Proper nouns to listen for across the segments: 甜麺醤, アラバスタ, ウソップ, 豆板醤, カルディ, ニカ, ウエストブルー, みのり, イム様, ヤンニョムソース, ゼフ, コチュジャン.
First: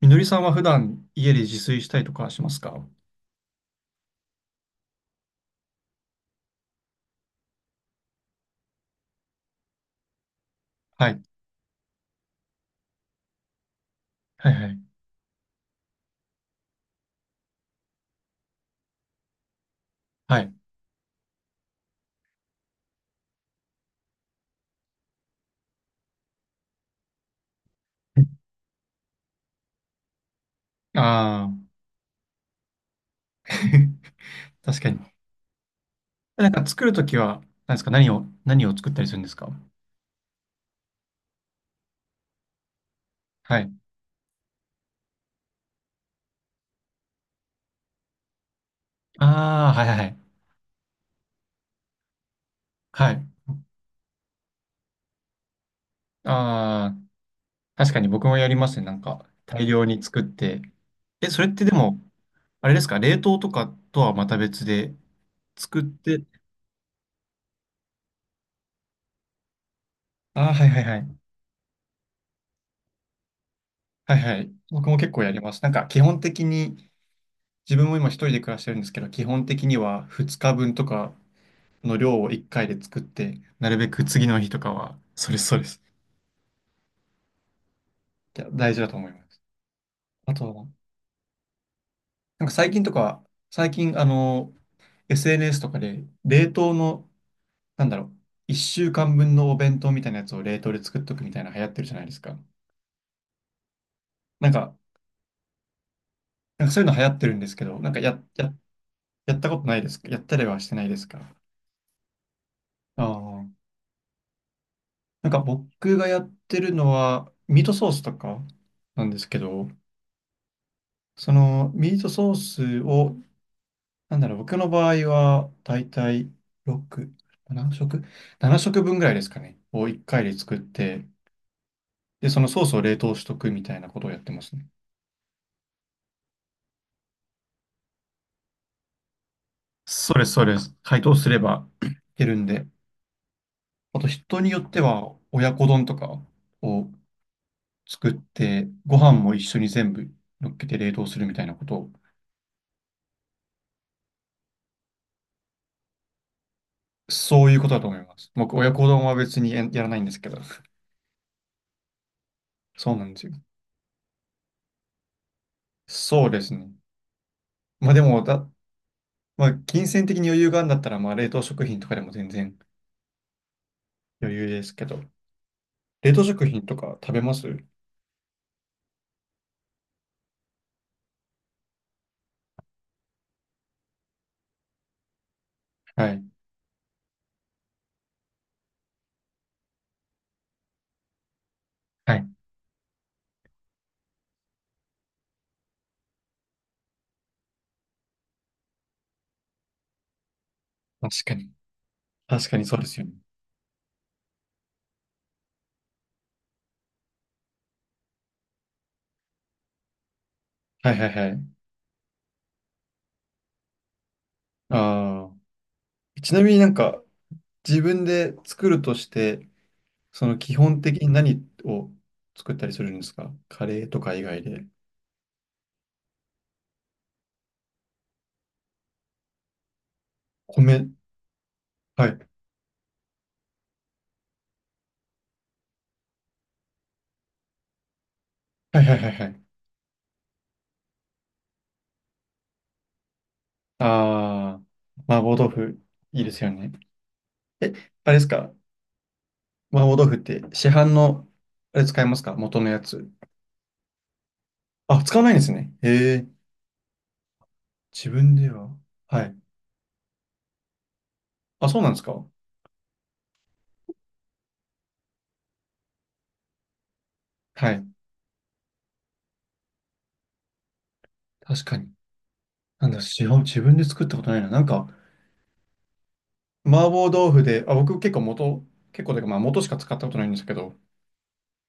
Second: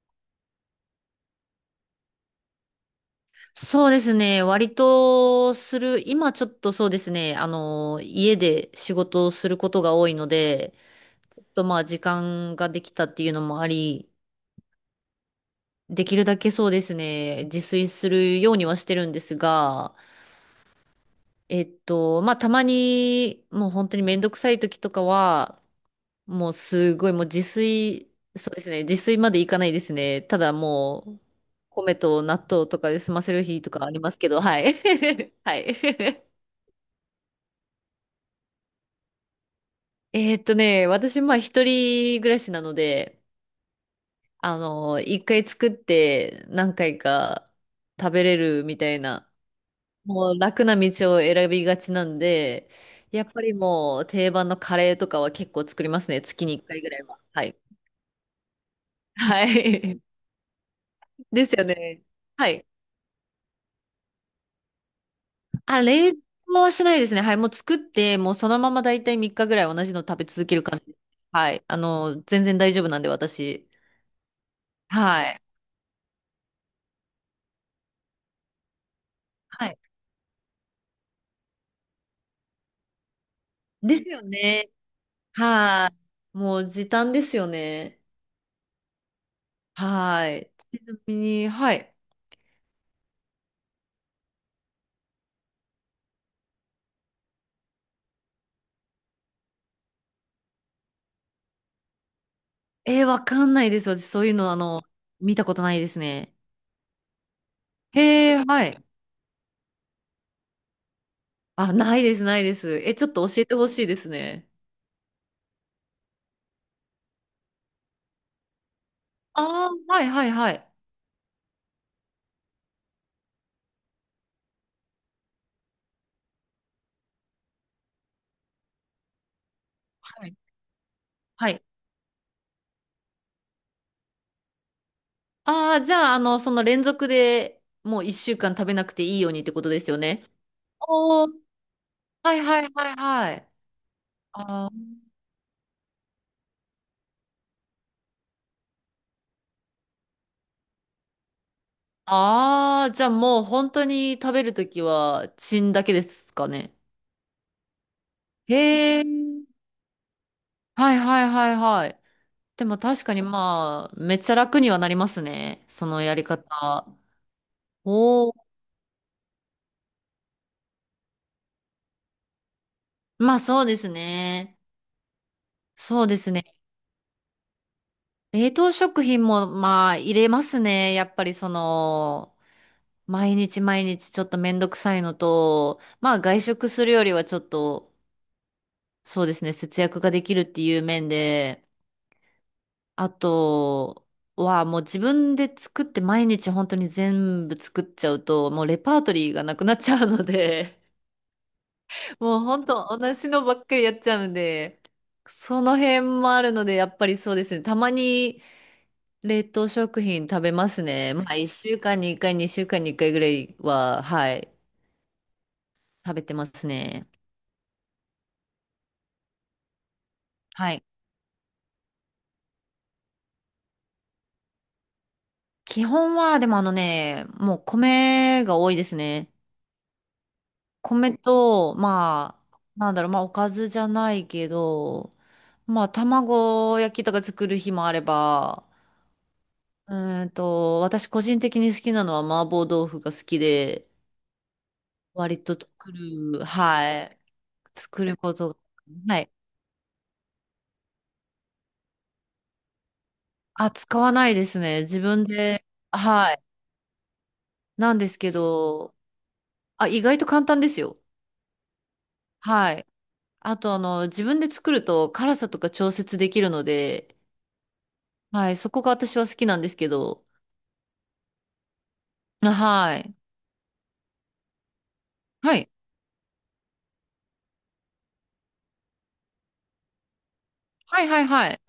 みのりさんは普段家で自炊したりとかしますか？そうですね。割とする、今ちょっとそうですね。家で仕事をすることが多いので、はい。ちょっと時間ができたっていうのもあり、はいはい。できるだけそうですね、自炊するようにはしてるんですが、はい。まあたまにもう本当にめんどくさい時とかは、もうすごいもうそうですね、自炊までいかないですね。ただもう、ああ。米と納豆とかで済ませる日とかありますけど、は い。確かに。はい。なんか作るときは、何ですか何を、何を作ったりするんですか？私、まあ、一人暮らしなので、はい。一回作って何回か食べれるみたいな、ああ、はいはいはい。もう楽な道を選びがちなんで、はやい。っぱりもう定番のカレーとかは結構作りますね。月に一回ぐああ、らいは。はい。確かに僕もやりますね。なん かは大量い。に作って。え、そでれっすてよでも、ね。はい。あれですか？冷凍とかとはまた別で作あ、っ冷凍て。はしないですね。はい。もう作って、もうそのまま大体3日ぐらい同じの食べ続ああ、けるはい感はいじではす。い。はい。全然大丈夫なんで、私。はいはい。僕も結構はやりい。ます。なんか基本的に、自分も今一人で暮らしてるんですけど、基本は的にい。は2日分とかの量を1回で作って、なるべでくすよ次の日とね。かは、それそうです。はい。もう時短ですよね。いや、大事だと思います。はあい。とは、ちなみに、はい。なんか最近、SNS とかで、冷凍の、なんだろう、1週間分のお弁当みたいなやつを冷凍で作っとくみたいな流行ってるじゃないですか、えー、わかんないです。私、そういうなの、んか、見たことないですね。なんかそういうの流行ってるんですけど、なんかへえ、はい。やったことないですか？やったりはしてないですか？あ、ないです、ないです。え、ちょっと教あえあ、てほしいですね。なんか僕がやってるのは、ミートソースとかなんですけあど、あ、はい、はい、はい。そのミートソースを、なんだろう、僕の場合は、だいたい6、7食 ?7 食分ぐらいですかね。を1回はでい。作って、はい。で、そのソースを冷凍しとくみたいなことをやってますね。ああ、じゃあ、その連続でもう一週間食べなくていいようにってことですよそね。れそれ、解凍おすー、れば いけはるい、んはで。い、はい、はい。あと、人によあってーは、親子丼とかを作って、ご飯も一緒に全部乗っけて冷凍するみたいなことを、あー、じゃあもう本当に食べるときは、チンだけですかね。そういうことだと思います。僕、へ親子丼え。は別にやらないんですけど。はいはいはいはい。でもそうな確んかでにすよ。まあ、めっちゃ楽にはなりますね。そのやりそうですね。方。まあでもおお。だ、まあ、金銭的に余裕があるんだったら、まあ、冷凍食品とかでも全然まあそうです余裕ね。ですけど、そう冷で凍す食ね。品とか食べます？冷凍食品もまあ入れますね。やっぱりその、毎日毎日ちょっとめんどくさいのと、はまあい。外食するよりはちょっと、そうですね、節約ができるっていう面で、はい。あと、はもう自分で作って毎日本当に全部作っちゃうともうレパートリーがなくなっちゃうので、確かに。もう確かに本そうで当すよね。同じのばっかりやっちゃうんで、その辺もあるので、やっぱりそうですね。たまに冷凍食品食べますはいはね。いまはあ、い。1週間に1回、2週間に1回ぐらいは、はい、あ食あ。べちてなまみになすんか、ね。自分で作るとして、その基は本い。的に何を作ったりするんですか？カレーとか以外で。基本は、でもあのね、もう米が多いですね。米。米と、はい。まあ、なんだろう、まあ、おかずじゃないけど、まあ、卵焼きとか作る日もあれば、はいはいはいはい。う私個人的に好きなのは麻婆豆腐が好きで、ああ。麻婆割豆と腐、作いいでする、よね。はい、え、作あれるですこか？とが、はい。麻婆豆腐って市販の、あれ使いますか？元のやつ。あ、使わないですね。自あ、使わ分ないんですで、ね。へえ。はい。なんで自すけ分では。ど、はい。あ、意外と簡単ですよ。あ、そうなんですか？はい。あと、自分で作ると辛さとか調節できるので、はい。はい、そこが私は好きなんですけど、確かに。なんはだ、い。自分で作ったことないな。なんか、はい。麻婆豆腐で、あ、僕結構というか、まあ元しか使ったことないんですけど、はいはいはい。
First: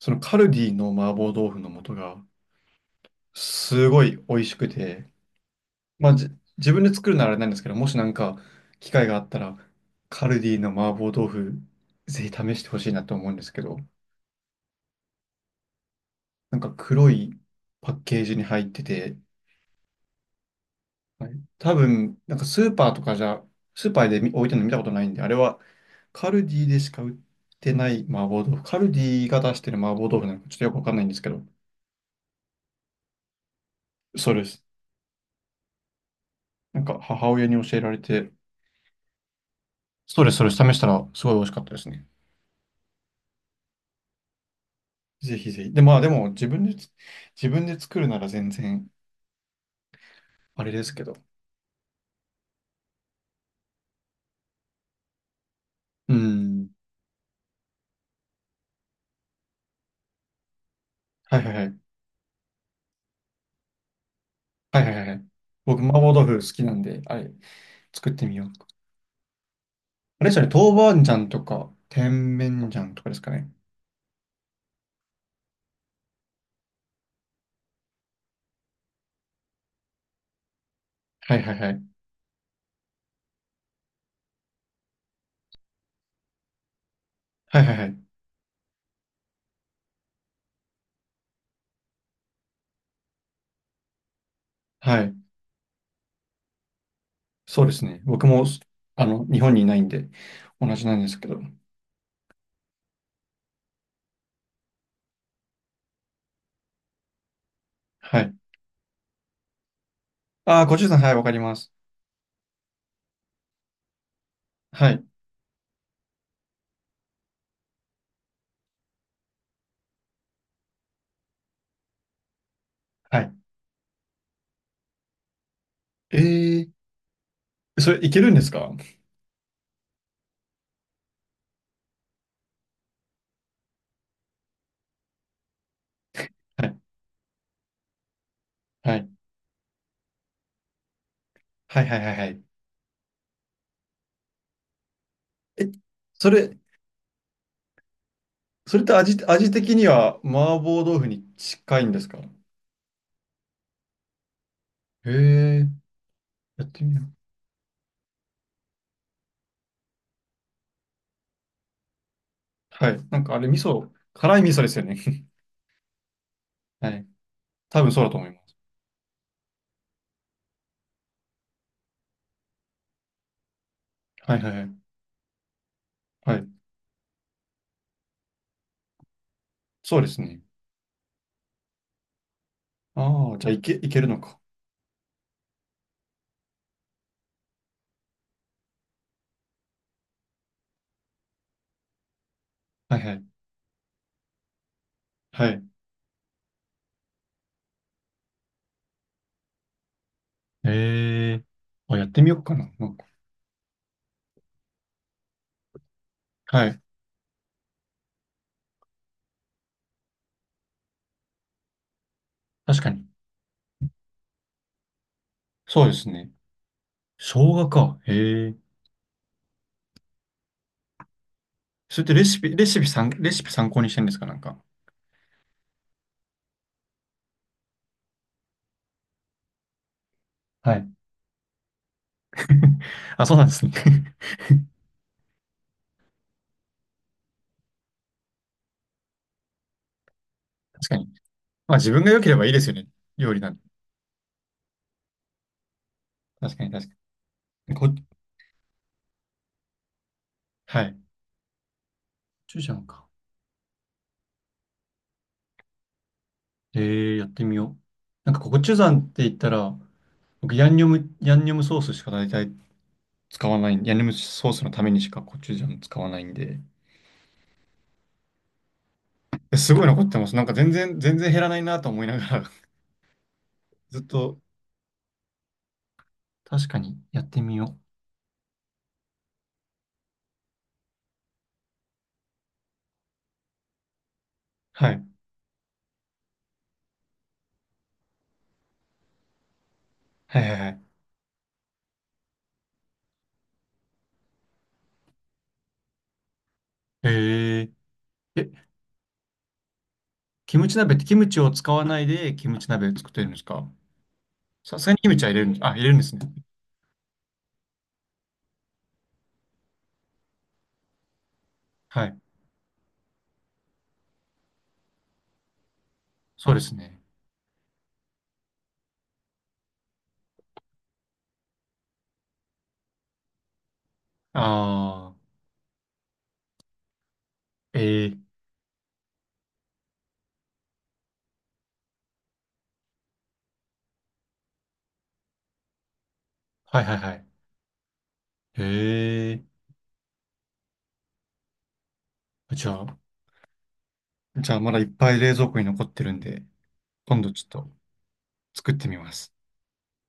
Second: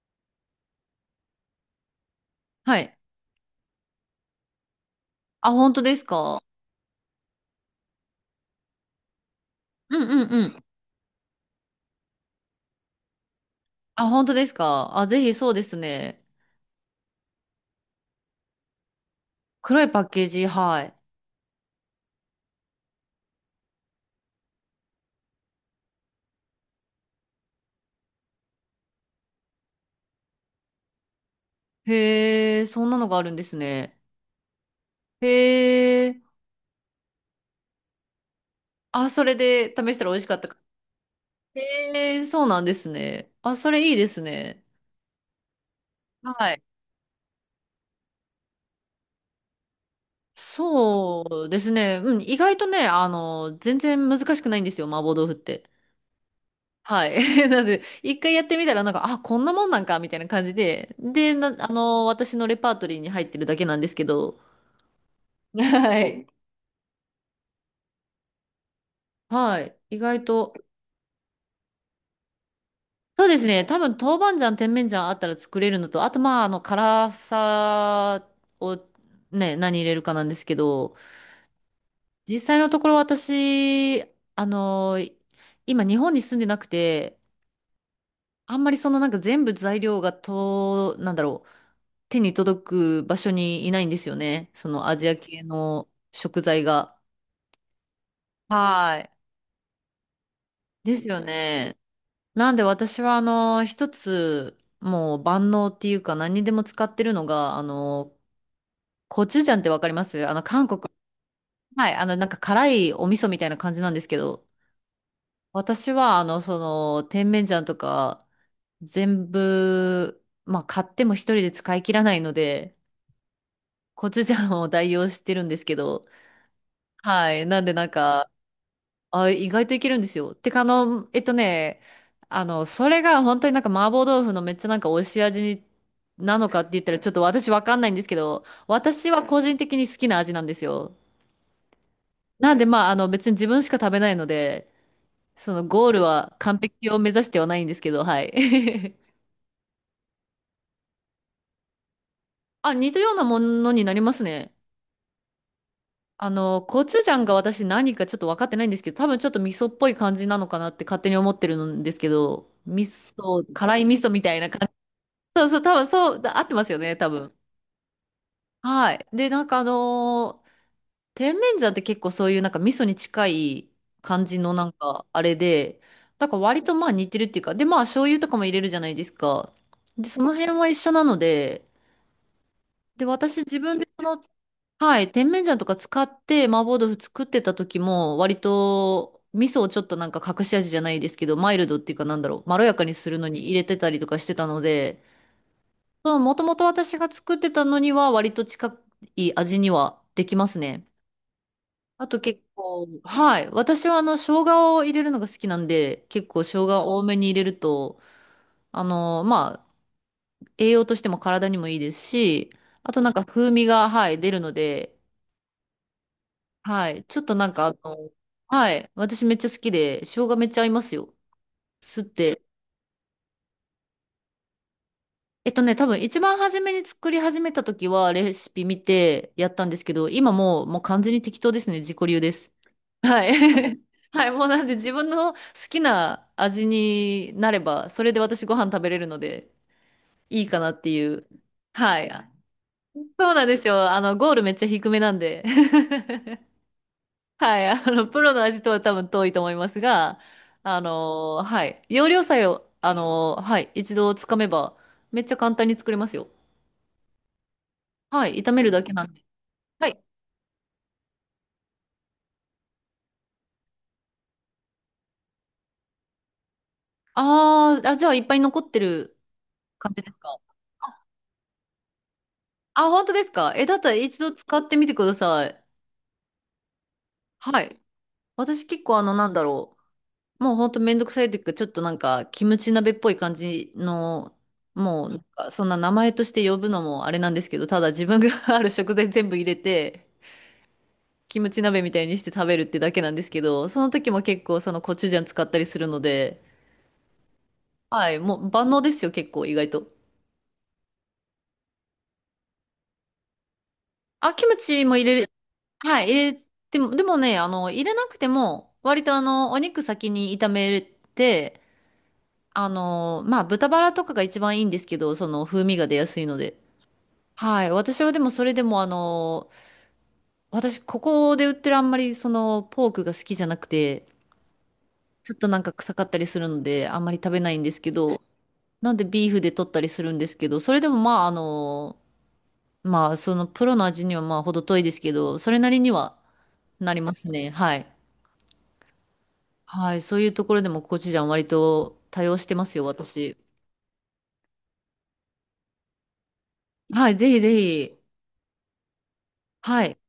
そのカルディの麻婆豆腐の素が、はい。すごい美味しくて、あ、本当ですまあじ、か？自分で作るならあれなんですけど、もしなんか、機会があったら、うんうカルんうディん。の麻婆豆腐、ぜひ試してほしいなと思うんですけど、あ、本当ですか？あ、ぜひそうですね。なんか黒いパッケージに入ってて、黒いパッケージ、はい。はい、多分、なんかスーパーで置いてるの見たことないんで、あれはカルディでしか売ってない麻婆豆腐。カルディが出してる麻婆豆腐なんかちょっとよくわかんないんですけど、へえ、そんなのがあるんですね。そうです。へえ、なんか母親に教えられて、あ、それで試したら美そう味しでかす、っそうたです。か。試したらすごい美味しかったですね。へえ、そうなんですね。あ、それいいですね。ぜひぜひ。で、まあでも自はい。分でつ、自分で作るなら全然あれですけど。そうですね。うん、意外とね、全然難しくないんですよ、麻婆豆腐って。うん。はい。なので、一回やってみたら、なんか、あ、こんなもんなんか、みたいな感じで、で、はいはな、いはあい。の、私のレパートリーに入ってるだけなんですけど、はいはいはいはい。僕、麻は婆い。豆腐好きなんで、あれ、作ってみよう。はい。意あ外れですよね、と、豆板醤とか、甜麺醤とかですそうかですね。ね。多分、豆板醤、甜麺醤あったら作れるのと、あと、まあ、辛さをね、何入れるかなんですけど、はいはいはい。実際のところ私、あの、今、日本に住んでなくて、はいはいはい。あんまりそのなんか全部材料がと、なんだろう、手に届く場所にいないんですよね。そのアはジアい。系の食材が。そうですね。僕も、はい。日本にいないんで、同じなでんすですよけど。ね。なんで私はあの、一つ、もう万能っていうか何にでも使ってるのが、あの、はい。コチュジャンってわかりますあの、ああ、韓コ国。チュさん、はい、わかります。はい。あの、なんか辛いお味噌みたいな感じなんですけど、はい。私は、甜麺醤とか、全部、まあ、買っても一人で使い切らないので、はい。コチュジャンを代用してるんですけど、えー、はい。なんで、なんそれいけるか、んですか？はあ、意外といけるんですよ。てか、それが本当になんか麻婆豆腐のめっちゃなんか美味しい味に、なのかってい。言ったらちょっと私わかんないんですけど、はい。私は個人的に好きな味なんですよ。はいはいはいはい。なんで、別に自分しか食べないので、そのえ、ゴールそはれ、完璧を目指してはないんですけど、はい。それって 味的には麻婆豆腐に近いんですか？あ、似たようなものになりますね。へえ、あの、やってコみチよュジう。ャンが私何かちょっと分かってないんですけど、多分ちょっと味噌っぽい感じなのかなって勝手に思ってるんですけど、味はい。なんかあれ、噌、味辛い噌、味噌みた辛いい味な噌で感じ。すよね。そうそう、多分そう、だ合ってますよ はね、い。多分。多分そうだと思います。はい。で、甜麺醤って結構そういうなんか味噌に近い感はじいはのいはなんい。かあれで、なんはかい。割とまあ似てるっていうか、でまあ醤油とかも入れるじゃないですか。そうでで、すそのね。辺は一緒なので、で、ああ、私じゃあ自いけ、分いでけそるのの、か。はい、甜麺醤とか使って麻婆豆腐作ってた時も割と味噌をちょっとなんか隠し味じゃないですけど、マイルドっていうかなんだろう、まろやかにはいすはるい。のに入れてたりとかしてたので、はい。そのもともと私が作ってたのには割と近い味にはできますね。ええ、あ、やっあとてみよう結かな。な構、んか、はい。私はあの、生姜を入れるのが好きなんで、結構生はい。姜多めに入れると、あの、まあ、栄養としても体にもいいですし、確かあとに。なんか風味が、はい、出るので、そうですね。はい。ちょっ生となんか姜あか。の、ええ、はい。私めっちゃ好きで、生姜めっちゃ合いますよ。そ吸れっってレシて。ピ、レシピ参、レシピ参考にしてるんですか？なんか。多分一番初めに作り始めた時はレシピ見てやったんですけど、今もう、はもうい。完全に適当ですね。自己流です。はあ、い。そうなんですね。確 はい、もうなんで自分の好きな味になれば、それで私ご飯食べれるのでいいかなってかいに。う。まあ自は分がい。良ければいいですよね。そ料う理なんなんでて。すよ。あの、ゴールめっちゃ低めなんで。確かに確か はい。に。あの、プロの味とは多分遠いと思いますが、あはい。コの、はい。要領さえチュを、ジャンあか。の、はい。一度つかめば、めっちゃ簡単に作れますよ。ええ、やってみよう。はなんかい。炒コめるチュジだャけンなっんてで。言ったら、はい。僕ヤンニョムソースしか大体使わない。ヤンニョムソースのためにしかコチュジャン使わないんで。あー、あ、じゃあいっぱい残ってるえ、すごい感残じっですてます。か。なんか全然減らないなと思いながらあ、本当ですか。え、だったらずっ一度と、使ってみてください。確かにやってみはよい。私結構あの、なんだろう。もうほんとめんどくさいというか、ちょっとなんか、キムチ鍋っぽい感じの、はい。なんかそんな名前として呼ぶのもあれなんですけど、ただ自分が ある食材全部入れて、はいはいはい。キムチ鍋みたいにして食べるってだけなんですけど、その時も結構そのコチュジャン使ったりするので、へはい、もえ。うえ、万能ですよ、結構意外と。キムチ鍋ってキムチを使わないでキムチ鍋を作ってるんですか？あ、キムさチすがもに入キムれチはる、入れるんです、あ、入れるんではい、すね。入れても、でもね、入れなくても、割とあの、お肉先に炒めて、はい。豚バラとかが一番いいんですけど、その風味が出やすいのそうで。ですね。はい。私はでもそれでもあの、私ここで売ってるあんまりそのポークが好きじゃなくて、ああ、ちょっとなんか臭かったりするのであんまり食べないんですけええ。ど、なんでビーフで取ったりするんですけど、それでもまあそのプロの味にはまあ程遠いですけど、それなりにははいなはいりはまい。すね。はい。へえ。はい。そういうところでもコチュジャン割と多用してまじゃすよ、あ、私。じゃあまだいっぱい冷蔵庫に残ってるんで、はい。今ぜ度ひちょっぜとひ。作ってみます。はい。